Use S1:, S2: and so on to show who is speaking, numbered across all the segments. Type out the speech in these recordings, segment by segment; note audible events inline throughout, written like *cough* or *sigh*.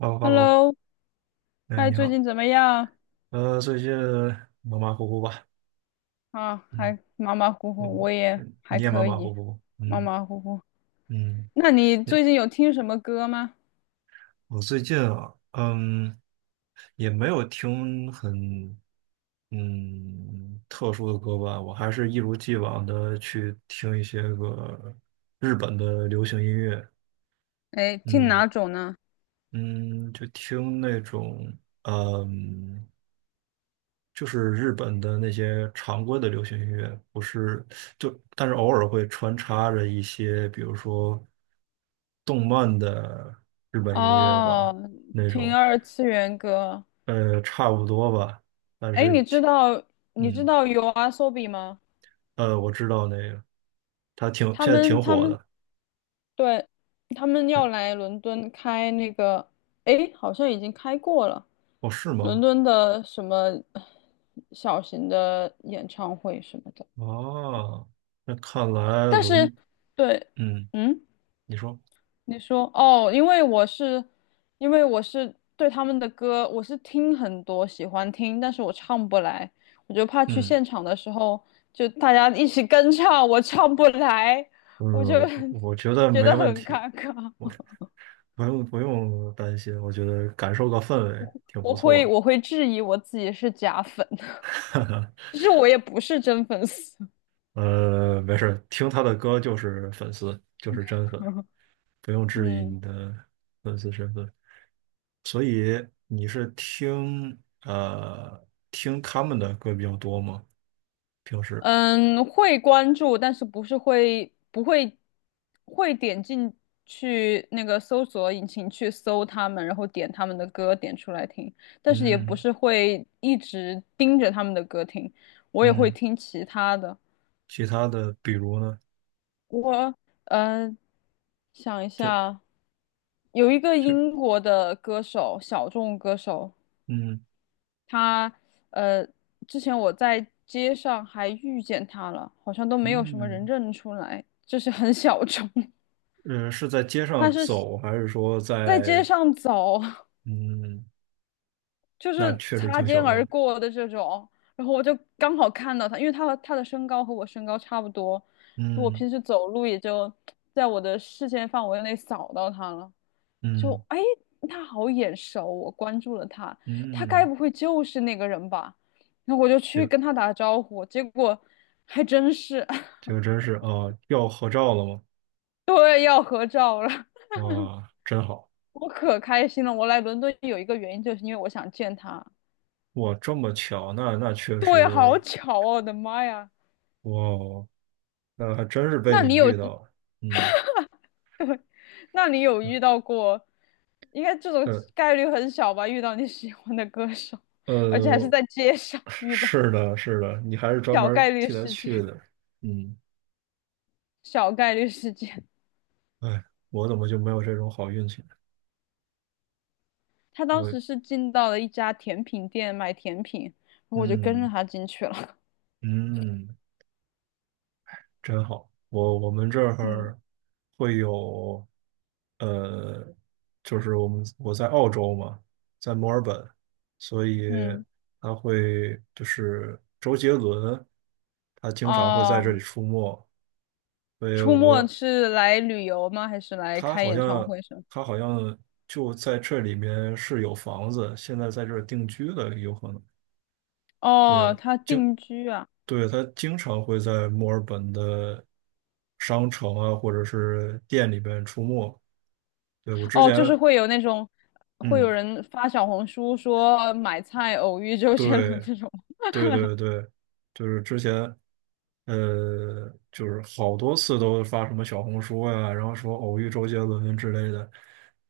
S1: h e l l o h e l l o
S2: Hello，
S1: 哎，
S2: 哎，
S1: 你
S2: 最
S1: 好，
S2: 近怎么样？
S1: 最近马马虎虎吧，
S2: 啊，
S1: 嗯，
S2: 还马马虎虎，我也还
S1: 你也马
S2: 可
S1: 马
S2: 以，
S1: 虎虎，
S2: 马
S1: 嗯
S2: 马虎虎。
S1: 嗯，
S2: 那你
S1: 也
S2: 最近有听什么歌吗？
S1: 我最近啊，嗯，也没有听很，特殊的歌吧，我还是一如既往的去听一些个日本的流行音乐，
S2: 哎，听
S1: 嗯
S2: 哪种呢？
S1: 嗯，就听那种，嗯。就是日本的那些常规的流行音乐，不是但是偶尔会穿插着一些，比如说动漫的日本音乐吧，
S2: 哦，
S1: 那
S2: 听
S1: 种，
S2: 二次元歌。
S1: 差不多吧，但
S2: 哎，
S1: 是
S2: 你知
S1: 挺，
S2: 道你知
S1: 嗯，
S2: 道 YOASOBI 吗？
S1: 我知道那个，他
S2: 他
S1: 现在
S2: 们
S1: 挺
S2: 他
S1: 火
S2: 们
S1: 的，
S2: 对，他们要来伦敦开那个，哎，好像已经开过了，
S1: 哦，是
S2: 伦
S1: 吗？
S2: 敦的什么小型的演唱会什么的。
S1: 啊，那看来
S2: 但是，
S1: 伦，
S2: 对，
S1: 嗯，
S2: 嗯，
S1: 你说，
S2: 你说哦，因为我是，因为我是对他们的歌，我是听很多，喜欢听，但是我唱不来，我就怕去
S1: 嗯
S2: 现场的时候，就大家一起跟唱，我唱不来，我就
S1: 嗯，我我觉得
S2: *laughs* 觉
S1: 没
S2: 得
S1: 问
S2: 很
S1: 题。
S2: 尴尬，
S1: 我不用不用担心，我觉得感受个氛围挺不
S2: 我
S1: 错
S2: 会
S1: 的。
S2: 我会质疑我自己是假粉，
S1: *laughs*
S2: *laughs* 其实我也不是真粉丝，
S1: 没事儿，听他的歌就是粉丝，就是真粉，
S2: *laughs*
S1: 不用质疑
S2: 嗯。
S1: 你的粉丝身份。所以你是听他们的歌比较多吗？平时？
S2: 嗯，会关注，但是不是会不会会点进去那个搜索引擎去搜他们，然后点他们的歌点出来听，但是也不
S1: 嗯
S2: 是会一直盯着他们的歌听，我也会
S1: 嗯，
S2: 听其他的。
S1: 其他的比如呢？
S2: 我呃想一
S1: 就
S2: 下，有一个
S1: 是
S2: 英国的歌手，小众歌手，
S1: 嗯
S2: 他呃，之前我在街上还遇见他了，好像都没有什么人
S1: 嗯
S2: 认出来，就是很小众。*laughs*
S1: 是在街
S2: 他
S1: 上
S2: 是
S1: 走，还是说
S2: 在
S1: 在
S2: 街上走，
S1: 嗯，
S2: 就
S1: 那
S2: 是
S1: 确实
S2: 擦
S1: 挺
S2: 肩
S1: 小
S2: 而
S1: 众。
S2: 过的这种，然后我就刚好看到他，因为他和他的身高和我身高差不多，我
S1: 嗯。
S2: 平时走路也就在我的视线范围内扫到他了。就
S1: 嗯
S2: 哎，他好眼熟，我关注了他，他该
S1: 嗯，
S2: 不会就是那个人吧？那我就去
S1: 就
S2: 跟他打招呼，结果还真是，*laughs*
S1: 就真是啊，要合照了吗？
S2: 对，要合照了，
S1: 哇，真好！
S2: 我可开心了。我来伦敦有一个原因，就是因为我想见他。
S1: 哇，这么巧，那确
S2: 对，好
S1: 实，
S2: 巧哦，我的妈呀！
S1: 哇哦，那还真是被
S2: 那
S1: 你
S2: 你有，
S1: 遇到了。嗯，
S2: 那你有遇到过？应该这种
S1: 呃
S2: 概率很小吧？遇到你喜欢的歌手，而且还是
S1: 呃，
S2: 在街上遇到，
S1: 是的，是的，你还是专
S2: 小
S1: 门
S2: 概率
S1: 替他
S2: 事
S1: 去
S2: 件，
S1: 的。嗯，
S2: 小概率事件。
S1: 哎，我怎么就没有这种好运气呢？
S2: 他当
S1: 我，
S2: 时是进到了一家甜品店买甜品，然后我就跟着
S1: 嗯
S2: 他进去了。*laughs*
S1: 嗯。真好。我们这
S2: 嗯
S1: 儿会有，呃，就是我在澳洲嘛，在墨尔本，所以
S2: 嗯，
S1: 就是周杰伦，他经常会在这里
S2: 哦，
S1: 出没。所以
S2: 出没
S1: 我
S2: 是来旅游吗？还是来
S1: 他
S2: 开
S1: 好
S2: 演唱
S1: 像
S2: 会什么？
S1: 他好像就在这里面是有房子，现在在这儿定居的有可能。
S2: 哦，
S1: 对
S2: 他定居啊。
S1: 对，他经常会在墨尔本的商城啊，或者是店里边出没。对，我之
S2: 哦，
S1: 前，
S2: 就是会有那种，会有
S1: 嗯，
S2: 人发小红书说买菜偶遇周杰伦
S1: 对，
S2: 这种。
S1: 对对对，就是之前，就是好多次都发什么小红书呀、然后说偶遇周杰伦之类的。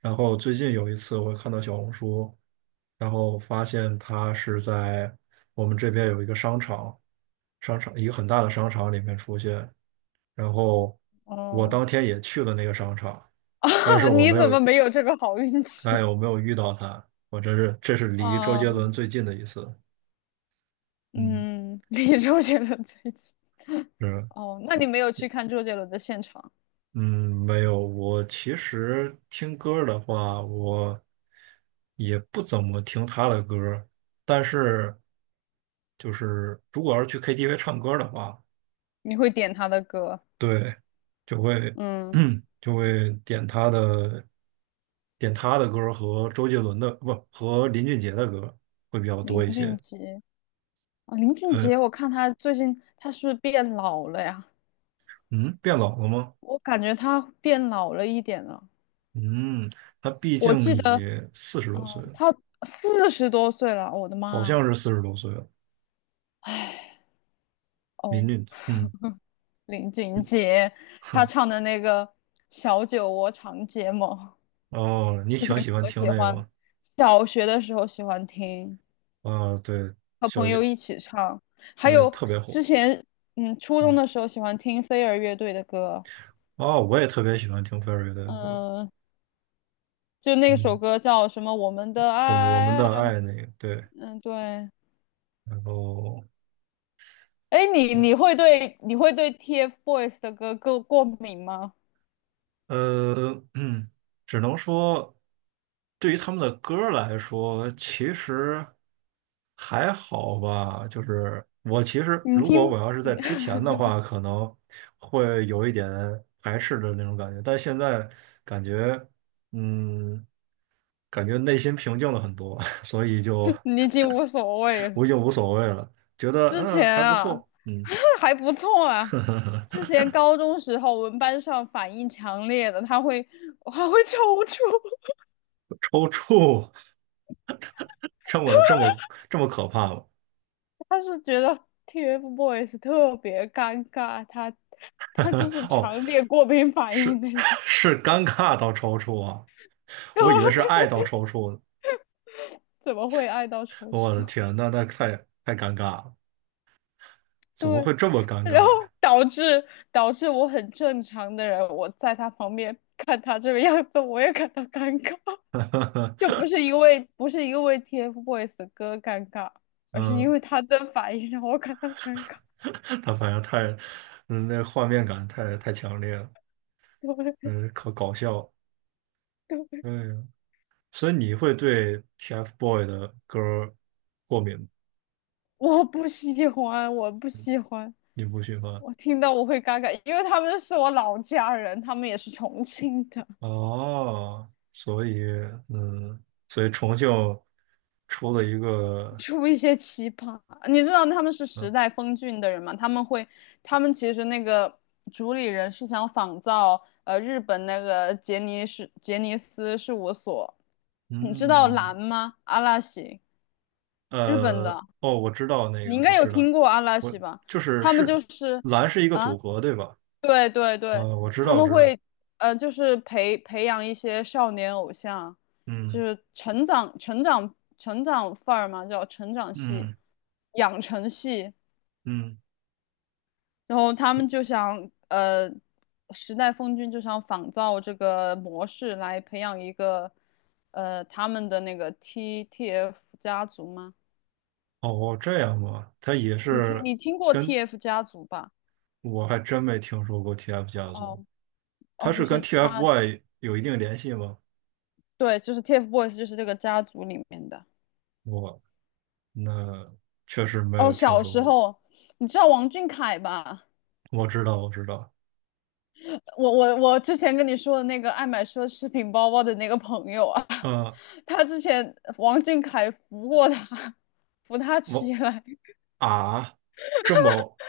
S1: 然后最近有一次，我看到小红书，然后发现他是在我们这边有一个商场，一个很大的商场里面出现。然后我
S2: 哦，
S1: 当天也去了那个商场，
S2: *laughs*
S1: 但是
S2: 啊，
S1: 我
S2: 你
S1: 没
S2: 怎
S1: 有，
S2: 么没有这个好运
S1: 哎，
S2: 气？
S1: 我没有遇到他。我真是，这是离周杰
S2: 哦，
S1: 伦最近的一次。嗯，
S2: 嗯，*laughs* 离周杰伦最近。
S1: 是，
S2: *laughs* 哦，那你没有去看周杰伦的现场？
S1: 嗯，没有。我其实听歌儿的话，我也不怎么听他的歌儿但是就是如果要是去 KTV 唱歌儿的话，
S2: 你会点他的歌，
S1: 对，就会
S2: 嗯，
S1: *clears throat* 就会点他的歌儿和周杰伦的，不，和林俊杰的歌儿会比较多
S2: 林
S1: 一
S2: 俊
S1: 些。
S2: 杰啊，林俊
S1: 嗯
S2: 杰，我看他最近他是不是变老了呀？
S1: 嗯，变老了吗？
S2: 我感觉他变老了一点了。
S1: 嗯，他毕
S2: 我
S1: 竟
S2: 记得，
S1: 也四十
S2: 嗯，
S1: 多岁了，
S2: 他四十多岁了，我的
S1: 好
S2: 妈！
S1: 像是四十多岁了。
S2: 哦，
S1: 嗯，
S2: 林俊
S1: *laughs*
S2: 杰，他
S1: 哼，
S2: 唱的那个《小酒窝长睫毛》，
S1: 哦，你
S2: 之
S1: 挺
S2: 前
S1: 喜欢
S2: 可
S1: 听
S2: 喜
S1: 那个
S2: 欢，
S1: 吗？
S2: 小学的时候喜欢听，
S1: 啊，对，
S2: 和
S1: 小
S2: 朋友
S1: 姐
S2: 一起唱，还
S1: 那
S2: 有
S1: 特别火，
S2: 之前，嗯，初中
S1: 嗯，
S2: 的时候喜欢听飞儿乐队的歌。
S1: 哦，我也特别喜欢听 Ferry 的歌，
S2: 嗯，就那首
S1: 嗯，
S2: 歌叫什么？我们的
S1: 我们
S2: 爱，
S1: 的爱那个，对，
S2: 嗯，对。
S1: 然后
S2: 哎，你会对 TFBOYS 的歌过敏吗？
S1: *clears throat* 嗯，只能说，对于他们的歌儿来说，其实还好吧。就是我其实，
S2: 你
S1: 如果
S2: 听，
S1: 我要是在之前的话，可能会有一点排斥的那种感觉，但现在感觉，嗯，感觉内心平静了很多，*laughs* 所以就
S2: *laughs* 你已经无所谓
S1: 我已
S2: 了。
S1: 经无所谓了，觉得
S2: 之前
S1: 还不
S2: 啊，
S1: 错，嗯。
S2: *laughs* 还不错啊。之
S1: *laughs*
S2: 前高中时候，我们班上反应强烈的，他会还会抽搐，
S1: 抽搐，*laughs* 这么这么这么可怕吗？
S2: *laughs* 他是觉得 TFBOYS 特别尴尬，他
S1: *laughs*
S2: 他就是
S1: 哦，
S2: 强烈过敏反应
S1: 是
S2: 那种。
S1: *laughs* 是尴尬到抽搐啊！
S2: *laughs*
S1: 我以为是
S2: 对
S1: 爱到抽搐呢。
S2: 怎么会爱到抽
S1: 我的
S2: 搐？
S1: 天，那太太尴尬了，怎么
S2: 对。
S1: 会这么尴尬
S2: 然后
S1: 呀？
S2: 导致导致我很正常的人，我在他旁边看他这个样子，我也感到尴尬，就不是
S1: *laughs*
S2: 因为不是因为 TFBOYS 的歌尴尬，而是因
S1: 嗯，
S2: 为他的反应让我感到尴尬。
S1: 他反正太，那画面感太太强烈了，
S2: 对
S1: 嗯，可搞笑了。
S2: 对，
S1: 嗯，所以你会对 TFBOY 的歌儿过敏吗，
S2: 我不喜欢，
S1: 你不喜欢？
S2: 我听到我会尴尬，因为他们是我老家人，他们也是重庆的。
S1: 哦，所以，嗯，所以重庆出了一个，
S2: 出一些奇葩。你知道他们是时
S1: 嗯
S2: 代峰峻的人吗？他们会，他们其实那个主理人是想仿造日本那个杰尼斯事务所，你知道
S1: 嗯。
S2: 蓝吗？阿拉西，日本
S1: 呃，
S2: 的，
S1: 哦，我知道那
S2: 你应
S1: 个，我
S2: 该有
S1: 知道，
S2: 听过阿拉
S1: 我
S2: 西吧？
S1: 就是
S2: 他们
S1: 是
S2: 就是。
S1: 蓝是一个
S2: 啊，
S1: 组合，对吧？
S2: 对，
S1: 我知
S2: 他
S1: 道，
S2: 们
S1: 知道，
S2: 会，就是培养一些少年偶像，就
S1: 嗯
S2: 是成长范儿嘛，叫成长系、
S1: 嗯
S2: 养成系。
S1: 嗯，
S2: 然后他们就想，时代峰峻就想仿造这个模式来培养一个，呃，他们的那个 TF 家族吗？
S1: 哦，这样吗？它也
S2: 你听
S1: 是
S2: 你听过
S1: 跟
S2: TF 家族吧？
S1: 我还真没听说过 TF 家族，
S2: 哦
S1: 它
S2: 哦，
S1: 是
S2: 就
S1: 跟
S2: 是他，
S1: TFBOY 有一定联系吗？
S2: 对，就是 TFBOYS，就是这个家族里面的。
S1: 我那确实没
S2: 哦，
S1: 有听
S2: 小
S1: 说
S2: 时
S1: 过。
S2: 候，你知道王俊凯吧？
S1: 我知道，我知道，
S2: 我之前跟你说的那个爱买奢侈品包包的那个朋友啊，
S1: 嗯，
S2: *laughs* 他之前王俊凯扶过他，扶他起
S1: 我
S2: 来。
S1: 啊，这么，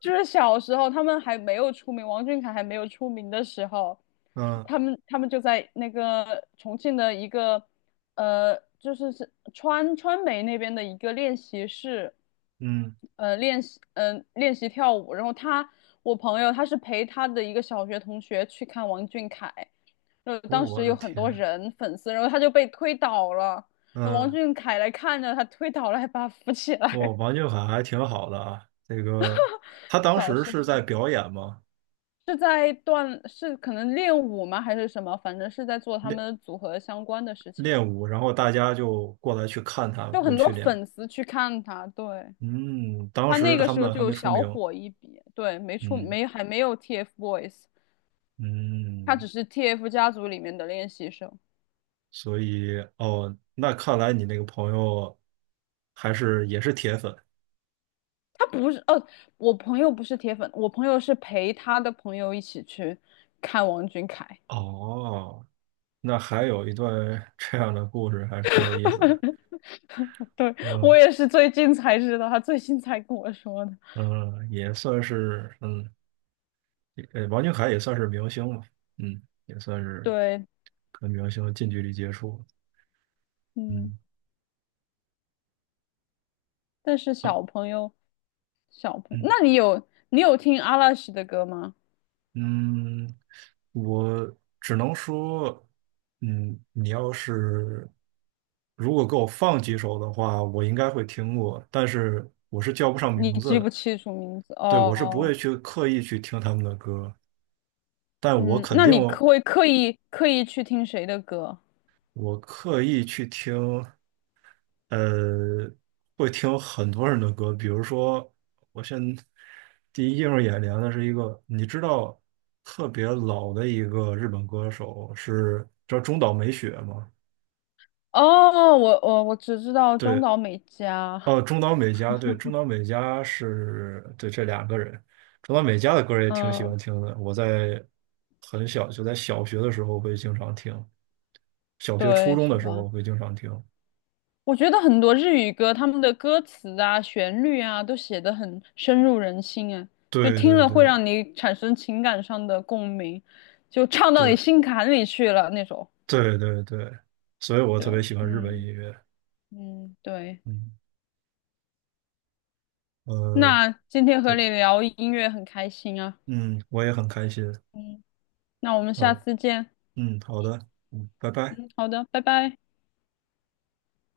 S2: 就是小时候他们还没有出名，王俊凯还没有出名的时候，
S1: 嗯
S2: 他们就在那个重庆的一个就是是川美那边的一个练习室，
S1: 嗯，
S2: 练习跳舞。然后他我朋友他是陪他的一个小学同学去看王俊凯，然后当
S1: 我
S2: 时
S1: 的
S2: 有很多
S1: 天，
S2: 人粉丝，然后他就被推倒了，然后王
S1: 嗯。
S2: 俊凯来看着他推倒了，还把他扶起
S1: 哇，
S2: 来。*laughs*
S1: 王俊凯还挺好的啊。他当
S2: 小
S1: 时
S2: 时
S1: 是在表演嘛，
S2: 是在锻，是可能练舞吗？还是什么？反正是在做他
S1: 练
S2: 们组合相关的事情，
S1: 练舞，然后大家就过来去看他
S2: 就
S1: 们
S2: 很
S1: 去
S2: 多
S1: 练舞
S2: 粉丝去看他，对，
S1: 嗯，当
S2: 他
S1: 时
S2: 那个
S1: 他
S2: 时候
S1: 们
S2: 就
S1: 还
S2: 有
S1: 没出
S2: 小
S1: 名。
S2: 火一笔，对，没出
S1: 嗯
S2: 没还没有 TFBOYS，他
S1: 嗯，
S2: 只是 TF 家族里面的练习生，
S1: 所以哦，那看来你那个朋友也是铁粉
S2: 他不是，哦，我朋友不是铁粉，我朋友是陪他的朋友一起去看王俊凯，
S1: 哦。那还有一段 *laughs* 这样的故事，还挺有意思的。
S2: *laughs* 对，
S1: 嗯
S2: 我也是最近才知道，他最近才跟我说的，
S1: 嗯，也算是嗯。王俊凯也算是明星嘛，嗯，也算是
S2: 对，
S1: 跟明星近距离接触，
S2: 嗯，
S1: 嗯，
S2: 但是
S1: 啊，
S2: 小朋友。小朋友，
S1: 嗯
S2: 那你有听阿拉西的歌吗？
S1: 嗯，我只能说，嗯，你要是如果给我放几首的话，我应该会听过，但是我是叫不上
S2: 你
S1: 名字
S2: 记不
S1: 的，
S2: 清楚名字
S1: 对，我是不会
S2: 哦，
S1: 去刻意去听他们的歌，但我
S2: 嗯，
S1: 肯
S2: 那
S1: 定
S2: 你可会刻意去听谁的歌？
S1: 我刻意去听。呃，会听很多人的歌，比如说，我现在第一映入眼帘的是一个，你知道特别老的一个日本歌手是叫中岛美雪吗？
S2: 哦，我只知道中
S1: 对，
S2: 岛美嘉，
S1: 哦，中岛美嘉，对，中岛美嘉是对这两个人，中岛美嘉的歌也挺喜欢
S2: 嗯，
S1: 听的，我在很小就在小学的时候会经常听，小学初
S2: 对，
S1: 中
S2: 是
S1: 的时候
S2: 吧？
S1: 会经常听，
S2: 我觉得很多日语歌，他们的歌词啊、旋律啊，都写得很深入人心啊，就
S1: 对
S2: 听
S1: 对
S2: 了会
S1: 对
S2: 让你产生情感上的共鸣，就唱到你
S1: 对
S2: 心坎里去了那种。
S1: 对对对，所以我特别
S2: 就
S1: 喜欢日本音
S2: 嗯
S1: 乐。
S2: 嗯，对。
S1: 嗯，呃，
S2: 那今天和
S1: 对
S2: 你聊音乐很开心啊，
S1: 嗯，我也很开心。
S2: 嗯，那我们
S1: 啊，
S2: 下次见，
S1: 嗯，好的，嗯，拜拜。
S2: 嗯，好的，拜拜。